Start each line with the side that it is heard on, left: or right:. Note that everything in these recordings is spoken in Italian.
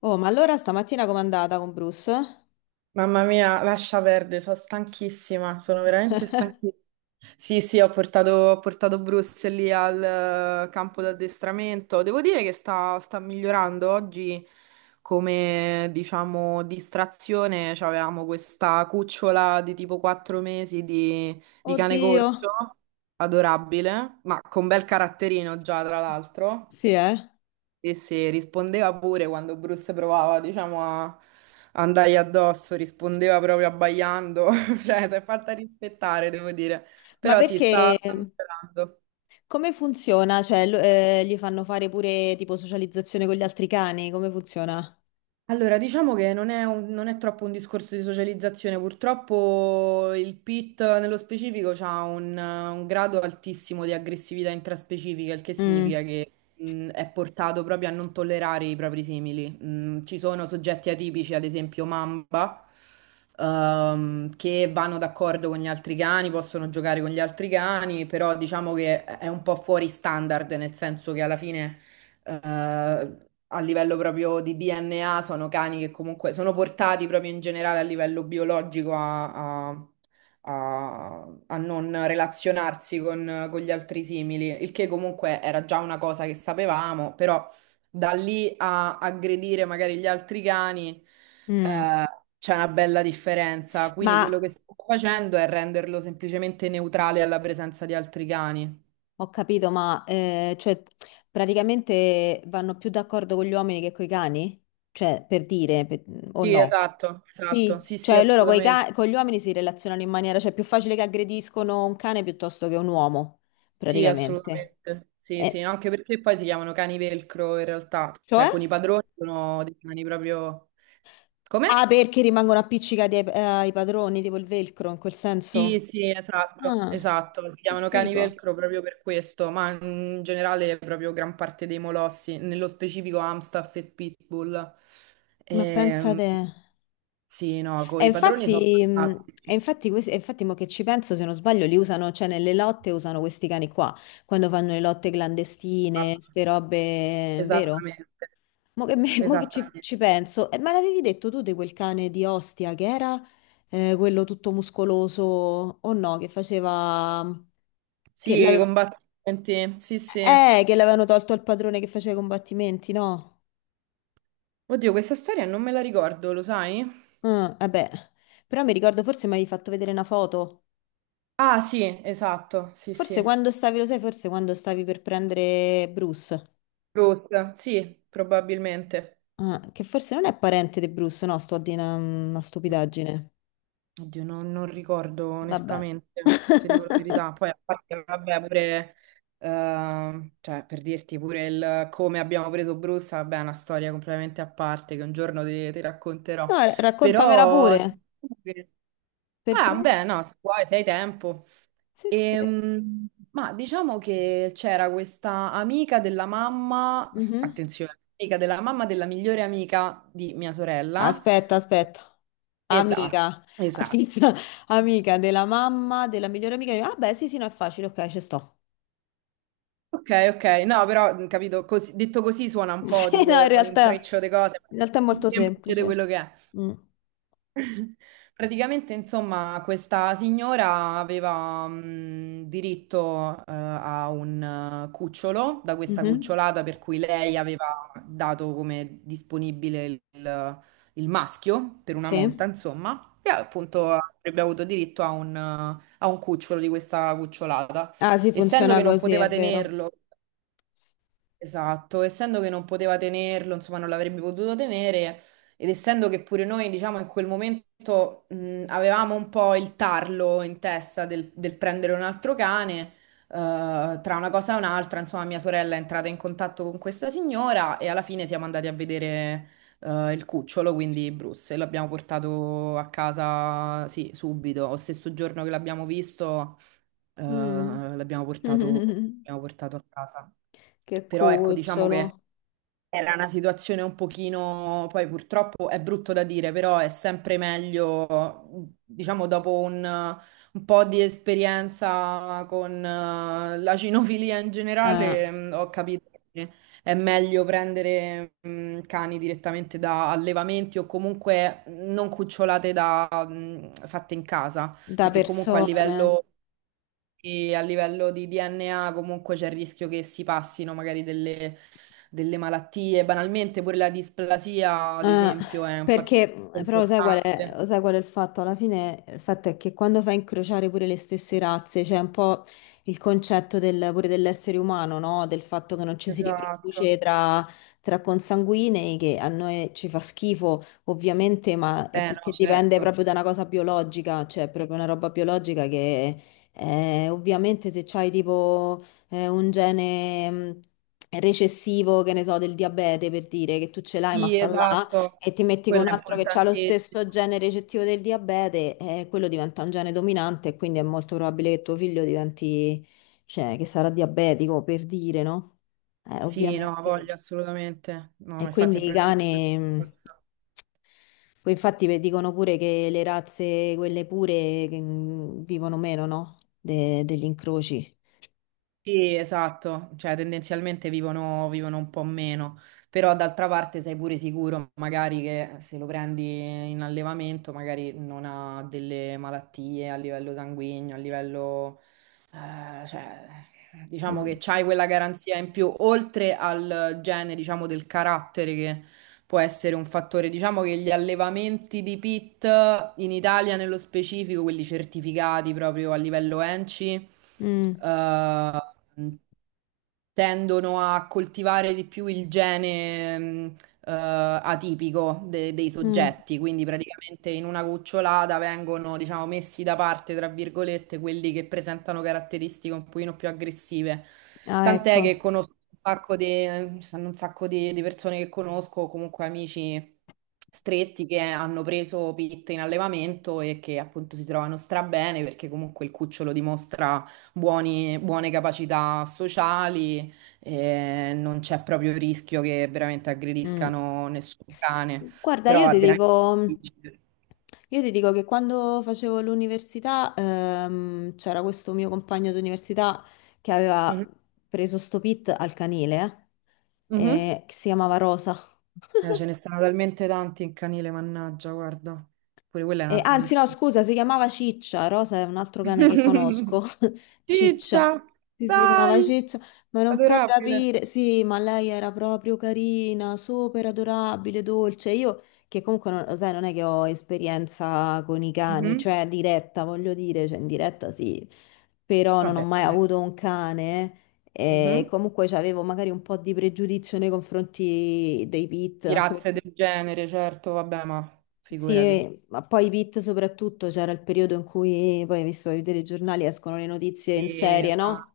left: Oh, ma allora stamattina com'è andata con Bruce?
right: Mamma mia, lascia perdere, sono stanchissima, sono veramente stanchissima. Sì, sì, ho portato Bruce lì al campo d'addestramento. Devo dire che sta migliorando oggi come, diciamo, distrazione. Avevamo questa cucciola di tipo 4 mesi di cane
left: Oddio,
right: corso, adorabile, ma con bel caratterino già, tra l'altro.
left: sì, eh.
right: E se rispondeva pure quando Bruce provava, diciamo, a andargli addosso, rispondeva proprio abbaiando, cioè si è fatta rispettare, devo dire.
left: Ma
right: Però sì, sta,
left: perché
right: sta migliorando.
left: come funziona? Cioè, gli fanno fare pure tipo socializzazione con gli altri cani? Come funziona?
right: Allora, diciamo che non è troppo un discorso di socializzazione, purtroppo il PIT nello specifico ha un grado altissimo di aggressività intraspecifica, il che
left: Mm,
right: significa che è portato proprio a non tollerare i propri simili. Ci sono soggetti atipici, ad esempio Mamba, che vanno d'accordo con gli altri cani, possono giocare con gli altri cani, però diciamo che è un po' fuori standard, nel senso che alla fine... eh, a livello proprio di DNA sono cani che comunque sono portati proprio in generale a livello biologico a non relazionarsi con gli altri simili, il che comunque era già una cosa che sapevamo, però da lì a aggredire magari gli altri cani
left: mm.
right: eh, c'è una bella differenza. Quindi quello
left: Ma
right: che sto facendo è renderlo semplicemente neutrale alla presenza di altri cani.
left: ho capito, ma cioè, praticamente vanno più d'accordo con gli uomini che con i cani? Cioè, per dire, per- o
right: Sì,
left: no?
right: esatto, esatto,
left: Sì,
right: sì, sì,
left: cioè loro
right: assolutamente.
left: con gli uomini si relazionano in maniera, cioè è più facile che aggrediscono un cane piuttosto che un uomo,
right: Sì,
left: praticamente.
right: assolutamente. Sì, sì,
left: Eh,
right: no, anche perché poi si chiamano cani velcro in realtà, cioè
left: Cioè?
right: con i padroni sono dei cani proprio...
left: Ah,
right: Come?
left: perché rimangono appiccicati ai padroni, tipo il velcro, in quel
right: Sì,
left: senso.
right: sì, esatto,
left: Ah,
right: esatto, si
left: che
right: chiamano cani
left: figo.
right: velcro proprio per questo, ma in generale proprio gran parte dei molossi, nello specifico Amstaff e Pitbull.
left: Ma
right: Ehm,
left: pensate...
right: sì, no, con
left: E
right: i padroni sono
left: infatti, e
right: fantastici.
left: infatti, e infatti mo che ci penso, se non sbaglio, li usano, cioè nelle lotte usano questi cani qua, quando fanno le lotte clandestine, ste robe, vero?
right: Esattamente,
left: Mo che ci
right: esattamente.
left: penso, ma l'avevi detto tu di quel cane di Ostia che era quello tutto muscoloso o no, che faceva... che
right: Sì, i
left: l'aveva...
right: combattimenti, sì, sì.
left: Che l'avevano tolto al padrone che faceva i combattimenti, no?
right: Oddio, questa storia non me la ricordo, lo sai?
left: Ah, vabbè. Però mi ricordo forse mi avevi fatto vedere una foto.
right: Ah, sì, esatto, sì,
left: Forse
right: sì.
left: quando stavi, lo sai, forse quando stavi per prendere Bruce.
right: Ruth, sì, probabilmente.
left: Ah, che forse non è parente di Bruce, no? Sto a dire una stupidaggine.
right: Oddio, non ricordo
left: Vabbè.
right: onestamente, se dico la verità. Poi, a parte, vabbè, pure, cioè, per dirti pure il come abbiamo preso Bruce, vabbè, è una storia completamente a parte che un giorno ti racconterò.
left: No, raccontamela
right: Però, sì,
left: pure.
right: sì.
left: Perché?
right: Ah, beh, no, se vuoi, se hai tempo.
left: Sì, sì.
right: Ma diciamo che c'era questa amica della mamma,
left: Mhm.
right: attenzione, amica della mamma della migliore amica di mia sorella.
left: Aspetta, aspetta.
right: Esatto,
left: Amica.
right: esatto.
left: Aspetta. Amica della mamma, della migliore amica. Di- Ah, beh, sì, sì, no, è facile, ok, ci sto.
right: Ok, ok, no, però capito, detto così suona un po'
left: Sì, no, in
right: tipo un
left: realtà...
right: intreccio di cose, ma
left: In
right: è
left: realtà è
right: più
left: molto
right: semplice di
left: semplice.
right: quello che è.
left: Mm.
right: Praticamente, insomma, questa signora aveva diritto a un cucciolo da questa
left: Mhm.
right: cucciolata per cui lei aveva dato come disponibile il maschio per una monta,
left: Sì?
right: insomma, e appunto avrebbe avuto diritto a a un cucciolo di questa cucciolata.
left: Ah, sì,
right: Essendo
left: funziona
right: che non
left: così, è
right: poteva
left: vero.
right: tenerlo. Esatto, essendo che non poteva tenerlo, insomma, non l'avrebbe potuto tenere, ed essendo che pure noi, diciamo, in quel momento avevamo un po' il tarlo in testa del prendere un altro cane, tra una cosa e un'altra, insomma, mia sorella è entrata in contatto con questa signora e alla fine siamo andati a vedere il cucciolo, quindi Bruce, e l'abbiamo portato a casa, sì, subito, lo stesso giorno che l'abbiamo visto,
left: Mm.
right: l'abbiamo portato a casa.
left: Che
right: Però ecco, diciamo che
left: cucciolo.
right: era una situazione un pochino, poi purtroppo è brutto da dire, però è sempre meglio, diciamo, dopo un po' di esperienza con la cinofilia in
left: Eh,
right: generale, ho capito che è meglio prendere cani direttamente da allevamenti o comunque non cucciolate da, fatte in casa,
left: da
right: perché comunque a
left: persone.
right: livello e a livello di DNA comunque c'è il rischio che si passino magari delle malattie. Banalmente pure la displasia, ad
left: Eh,
right: esempio, è un fattore
left: perché però
right: importante.
left: sai qual è il fatto? Alla fine il fatto è che quando fai incrociare pure le stesse razze, c'è un po' il concetto pure dell'essere umano, no? Del fatto che non ci si riproduce
right: Esatto.
left: tra consanguinei, che a noi ci fa schifo, ovviamente, ma è
right: Eh no,
left: perché dipende
right: certo.
left: proprio da una cosa biologica, cioè è proprio una roba biologica che ovviamente se c'hai tipo un gene recessivo, che ne so, del diabete per dire che tu ce l'hai, ma
right: Sì,
left: sta là.
right: esatto.
left: E ti metti con
right: Quello è
left: un altro che ha lo
right: importantissimo.
left: stesso gene recettivo del diabete, e quello diventa un gene dominante e quindi è molto probabile che tuo figlio diventi, cioè, che sarà diabetico, per dire, no?
right: Sì, no,
left: Ovviamente.
right: voglio assolutamente. No,
left: E
right: ma infatti è
left: quindi i
right: proprio questo
left: cani,
right: il discorso.
left: poi infatti dicono pure che le razze, quelle pure, che, vivono meno, no? Degli incroci.
right: Sì, esatto, cioè tendenzialmente vivono un po' meno, però d'altra parte sei pure sicuro magari che se lo prendi in allevamento magari non ha delle malattie a livello sanguigno, a livello, cioè, diciamo
left: Mm.
right: che c'hai quella garanzia in più, oltre al gene, diciamo, del carattere che può essere un fattore. Diciamo che gli allevamenti di pit in Italia nello specifico, quelli certificati proprio a livello ENCI,
left: Mm.
right: eh, tendono a coltivare di più il gene atipico dei
left: Mm.
right: soggetti, quindi praticamente in una cucciolata vengono, diciamo, messi da parte, tra virgolette, quelli che presentano caratteristiche un pochino più aggressive.
left: Ah,
right: Tant'è che
left: ecco.
right: conosco un sacco di, ci stanno un sacco di persone che conosco, comunque amici stretti che hanno preso Pitt in allevamento e che appunto si trovano strabene perché comunque il cucciolo dimostra buone capacità sociali, non c'è proprio il rischio che veramente
left: Mm.
right: aggrediscano nessun cane,
left: Guarda,
right: però è veramente difficile.
left: io ti dico che quando facevo l'università, c'era questo mio compagno d'università che aveva
right: Mhm.
left: preso sto pit al canile,
right: Mhm.
left: che si chiamava Rosa.
right: Ce ne stanno talmente tanti in canile, mannaggia, guarda, pure quello è un altro
left: Anzi, no,
right: discorso.
left: scusa, si chiamava Ciccia. Rosa è un altro cane che conosco. Ciccia.
right: Ciccia,
left: Sì, si chiamava
right: dai,
left: Ciccia, ma non puoi
right: adorabile.
left: capire. Sì, ma lei era proprio carina, super adorabile, dolce. Io, che comunque, non, lo sai, non è che ho esperienza con i cani,
right: Mhm.
left: cioè diretta, voglio dire, cioè in diretta sì, però non ho
right: Vabbè.
left: mai avuto un cane. E
right: Mhm.
left: comunque avevo magari un po' di pregiudizio nei confronti dei pit,
right: Di
left: anche
right: razze
left: perché
right: del genere, certo, vabbè, ma figurati.
left: sì, ma poi i beat soprattutto c'era il periodo in cui, poi hai visto i telegiornali, escono le notizie in
right: Sì,
left: serie, no?
right: esatto.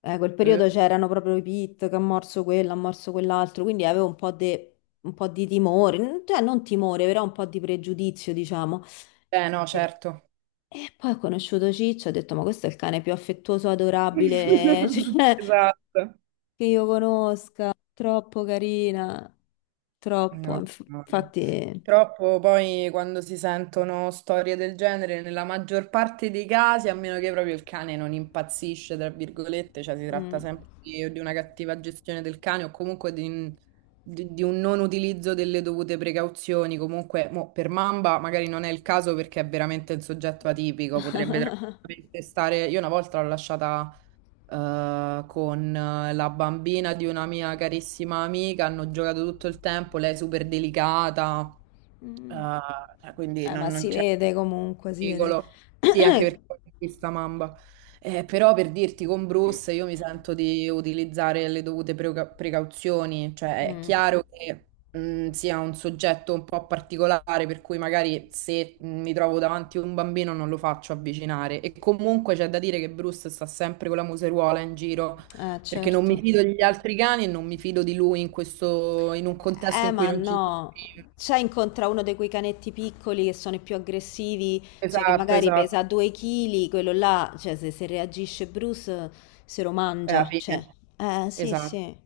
left: Quel
right: Eh,
left: periodo c'erano proprio i beat che ha morso quello, ha morso quell'altro, quindi avevo un po' di timore, cioè non timore, però un po' di pregiudizio, diciamo.
right: no,
left: E,
right: certo.
left: e poi ho conosciuto Ciccio, ho detto, ma questo è il cane più affettuoso, adorabile, cioè,
right: Esatto.
left: che io conosca, troppo carina, troppo,
right: No, no, no.
left: infatti...
right: Purtroppo poi quando si sentono storie del genere, nella maggior parte dei casi, a meno che proprio il cane non impazzisce, tra virgolette, cioè si tratta
left: mm.
right: sempre di, o di una cattiva gestione del cane o comunque un di un non utilizzo delle dovute precauzioni. Comunque, mo, per Mamba magari non è il caso perché è veramente un soggetto atipico, potrebbe tranquillamente stare... Io una volta l'ho lasciata con la bambina di una mia carissima amica, hanno giocato tutto il tempo, lei è super delicata, eh,
left: Mm.
right: cioè, quindi
left: Ma
right: non
left: si
right: c'è
left: vede comunque, si vede.
right: pericolo. Sì, anche perché poi è questa mamba. Però per dirti con Bruce io mi sento di utilizzare le dovute precauzioni, cioè è
left: Mm.
right: chiaro che sia un soggetto un po' particolare, per cui magari se mi trovo davanti a un bambino non lo faccio avvicinare. E comunque c'è da dire che Bruce sta sempre con la museruola in giro, perché non mi
left: Certo.
right: fido degli altri cani e non mi fido di lui in questo, in un contesto in cui
left: Ma
right: non ci sono.
left: no. Cioè, incontra uno di quei canetti piccoli che sono i più aggressivi, cioè che
right: Esatto,
left: magari pesa
right: esatto.
left: 2 kg, quello là, cioè se reagisce Bruce se lo
right: È la
left: mangia, cioè.
right: fine.
left: Sì,
right: Esatto.
left: sì.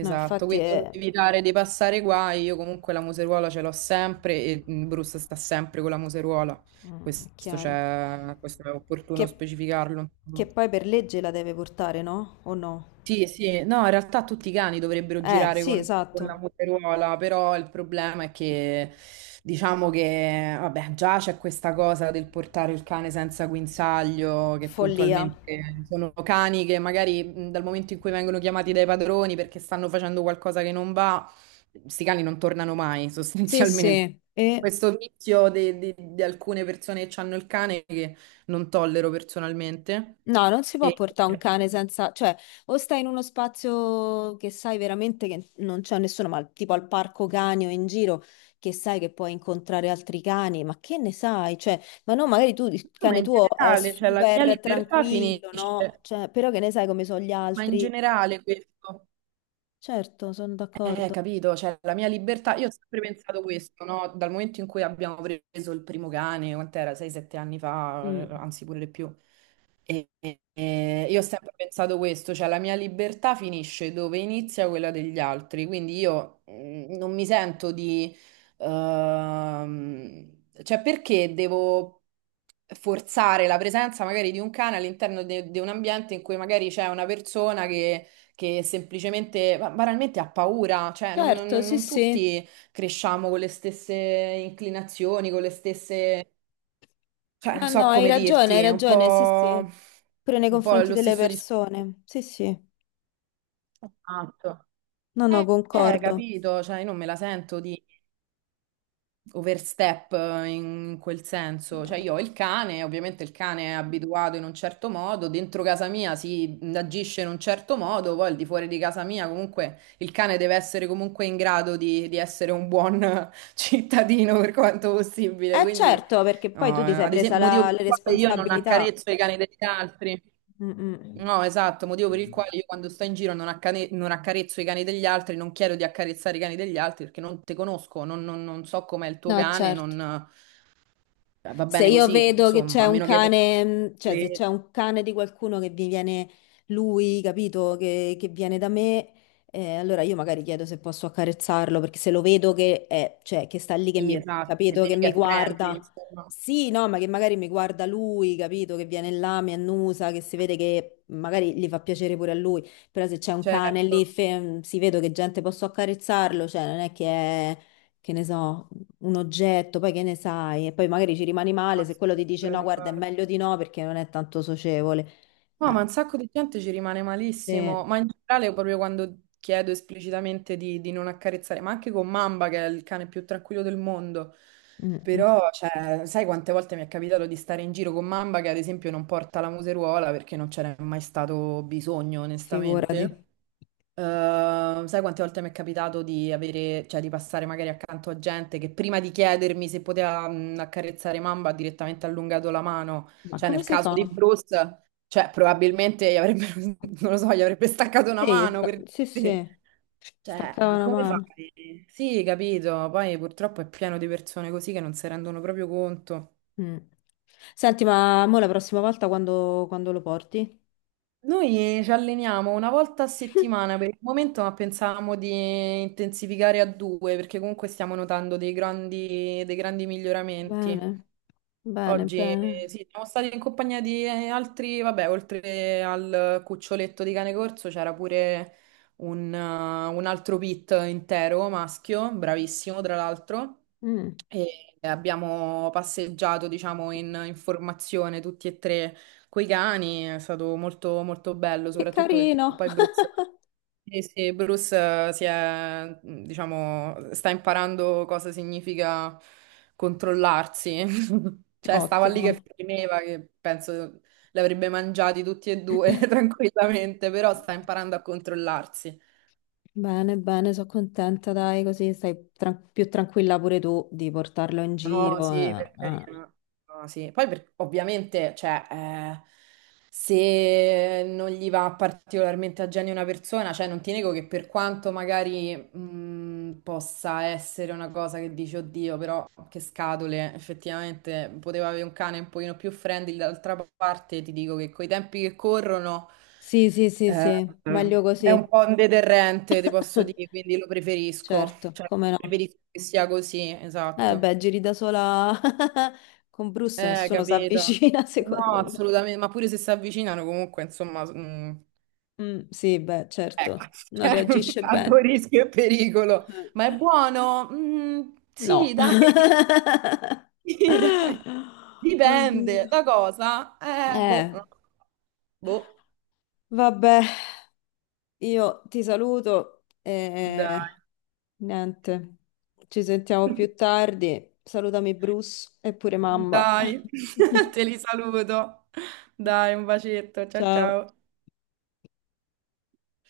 left: No, infatti
right: quindi per
left: è
right: evitare di passare guai, io comunque la museruola ce l'ho sempre e Bruce sta sempre con la museruola,
left: mm,
right: questo,
left: chiaro.
right: c'è, questo è opportuno
left: Che,
right: specificarlo.
left: che poi per legge la deve portare, no? O no?
right: Sì, sì, no, in realtà tutti i cani dovrebbero girare
left: Sì,
right: con la
left: esatto.
right: muteruola, però il problema è che diciamo che, vabbè, già c'è questa cosa del portare il cane senza guinzaglio, che
left: Follia.
right: puntualmente sono cani che magari dal momento in cui vengono chiamati dai padroni perché stanno facendo qualcosa che non va, questi cani non tornano mai,
left: Sì,
right: sostanzialmente.
left: sì, e
right: Questo vizio di, di alcune persone che hanno il cane che non tollero personalmente.
left: no, non si può
right: E-
left: portare un cane senza, cioè, o stai in uno spazio che sai veramente che non c'è nessuno, ma tipo al parco cani o in giro, che sai che puoi incontrare altri cani, ma che ne sai? Cioè, ma no, magari tu, il
right: No, ma
left: cane
right: in
left: tuo è
right: generale, cioè la mia
left: super
right: libertà
left: tranquillo, no?
right: finisce,
left: Cioè, però che ne sai come sono gli
right: ma in
left: altri?
right: generale questo.
left: Certo, sono d'accordo.
right: Capito, cioè la mia libertà, io ho sempre pensato questo, no? Dal momento in cui abbiamo preso il primo cane, quant'era? 6-7 anni fa,
left: Mm.
right: anzi pure di più. Io ho sempre pensato questo, cioè la mia libertà finisce dove inizia quella degli altri, quindi io non mi sento di... cioè perché devo forzare la presenza magari di un cane all'interno di un ambiente in cui magari c'è una persona che semplicemente, banalmente ha paura, cioè
left: Certo, sì,
right: non
left: sì.
right: tutti cresciamo con le stesse inclinazioni, con le stesse, cioè
left: No,
right: non
left: no,
right: so come dirti,
left: hai
right: è
left: ragione, sì, sì. Pure nei
right: un po'
left: confronti
right: lo
left: delle
right: stesso discorso
left: persone, sì, sì.
right: che ho fatto.
left: No, no, concordo.
right: Capito, cioè io non me la sento di overstep in quel senso.
left: No,
right: Cioè,
left: no.
right: io ho il cane, ovviamente il cane è abituato in un certo modo, dentro casa mia si agisce in un certo modo, poi al di fuori di casa mia comunque il cane deve essere comunque in grado di essere un buon cittadino per quanto possibile.
left: Eh
right: Quindi,
left: certo, perché poi tu ti
right: no,
left: sei
right: ad
left: presa
right: esempio, motivo per
left: le
right: il quale io non
left: responsabilità.
right: accarezzo i cani degli altri.
left: Mm, mm.
right: No, esatto, motivo per il quale io quando sto in giro non accarezzo i cani degli altri, non chiedo di accarezzare i cani degli altri perché non te conosco, non so com'è il tuo
left: No,
right: cane,
left: certo.
right: non... va
left: Se
right: bene
left: io
right: così,
left: vedo che
right: insomma,
left: c'è
right: a
left: un
right: meno che...
left: cane, cioè se c'è un cane di qualcuno che vi viene lui, capito, che viene da me, allora io magari chiedo se posso accarezzarlo, perché se lo vedo che, è, cioè, che sta lì, che
right: Sì,
left: mi,
right: esatto, se
left: capito, che
right: vedi che
left: mi
right: è friendly,
left: guarda,
right: insomma.
left: sì, no, ma che magari mi guarda lui, capito, che viene là, mi annusa, che si vede che magari gli fa piacere pure a lui, però se c'è un cane
right: Certo,
left: lì, si vedo che gente posso accarezzarlo, cioè non è che è, che ne so un oggetto, poi che ne sai, e poi magari ci rimani
right: no,
left: male
right: ma
left: se quello ti dice no,
right: figurati,
left: guarda, è
right: guarda.
left: meglio di no perché non è tanto socievole.
right: No,
left: Eh,
right: ma un sacco di gente ci rimane
left: sì,
right: malissimo, ma in generale proprio quando chiedo esplicitamente di non accarezzare, ma anche con Mamba che è il cane più tranquillo del mondo,
left: mm, mm,
right: però cioè, sai quante volte mi è capitato di stare in giro con Mamba che ad esempio non porta la museruola perché non c'era mai stato bisogno,
left: figurati.
right: onestamente? Sai quante volte mi è capitato di avere, cioè di passare magari accanto a gente che prima di chiedermi se poteva accarezzare Mamba ha direttamente allungato la mano,
left: Ma
right: cioè
left: come
right: nel
left: si
right: caso
left: fa?
right: di Bruce, cioè probabilmente gli avrebbe, non lo so, gli avrebbe staccato una
left: Sì,
right: mano per
left: sì,
right: dire.
left: sì,
right: Cioè,
left: staccava
right: ma
left: una
right: come
left: mano.
right: fai? Sì, capito, poi purtroppo è pieno di persone così che non si rendono proprio conto.
left: Mm. Senti, ma mo la prossima volta quando, quando lo porti?
right: Noi ci alleniamo una volta a settimana per il momento, ma pensavamo di intensificare a due perché comunque stiamo notando dei grandi miglioramenti.
left: Bene, bene,
right: Oggi
left: bene.
right: sì, siamo stati in compagnia di altri, vabbè, oltre al cuccioletto di cane corso c'era pure un altro pit intero maschio, bravissimo tra l'altro.
left: Mm,
right: E abbiamo passeggiato, diciamo, in formazione tutti e tre coi cani. È stato molto, molto bello,
left: che
right: soprattutto perché
left: carino.
right: poi Bruce, eh sì, Bruce, diciamo, sta imparando cosa significa controllarsi. Cioè, stava lì
left: Ottimo.
right: che fremeva, che penso li avrebbe mangiati tutti e due tranquillamente, però sta imparando a controllarsi.
left: Bene, bene, sono contenta, dai, così stai più tranquilla pure tu di portarlo in
right: No,
left: giro.
right: sì, per
left: Ah.
right: carità. No, sì. Ovviamente, cioè, se non gli va particolarmente a genio una persona, cioè non ti nego che per quanto magari possa essere una cosa che dici, oddio, però che scatole, effettivamente poteva avere un cane un pochino più friendly, d'altra parte ti dico che coi tempi che corrono
left: Sì, sì, sì,
right: eh,
left: sì, meglio
right: è un
left: così.
right: po' un deterrente, ti posso dire, quindi lo preferisco.
left: Certo,
right: Cioè,
left: come no.
right: preferisco che sia così,
left: Eh
right: esatto.
left: beh, giri da sola con Bruce, nessuno si
right: Capito.
left: avvicina,
right: No,
left: secondo me.
right: assolutamente, ma pure se si avvicinano comunque, insomma,
left: Mm, sì, beh,
right: ecco,
left: certo, non
right: cioè,
left: reagisce
right: a tuo
left: bene.
right: rischio e pericolo. Ma è
left: Eh,
right: buono? Mm,
left: No.
right: sì, dai, sì, dai. Dipende
left: Oddio.
right: da cosa? Boh,
left: Eh,
right: non lo so. Boh,
left: vabbè, io ti saluto.
right: dai,
left: Niente, ci sentiamo più tardi. Salutami Bruce e pure mamma.
right: dai, te li saluto. Dai, un bacetto, ciao
left: Ciao.
right: ciao.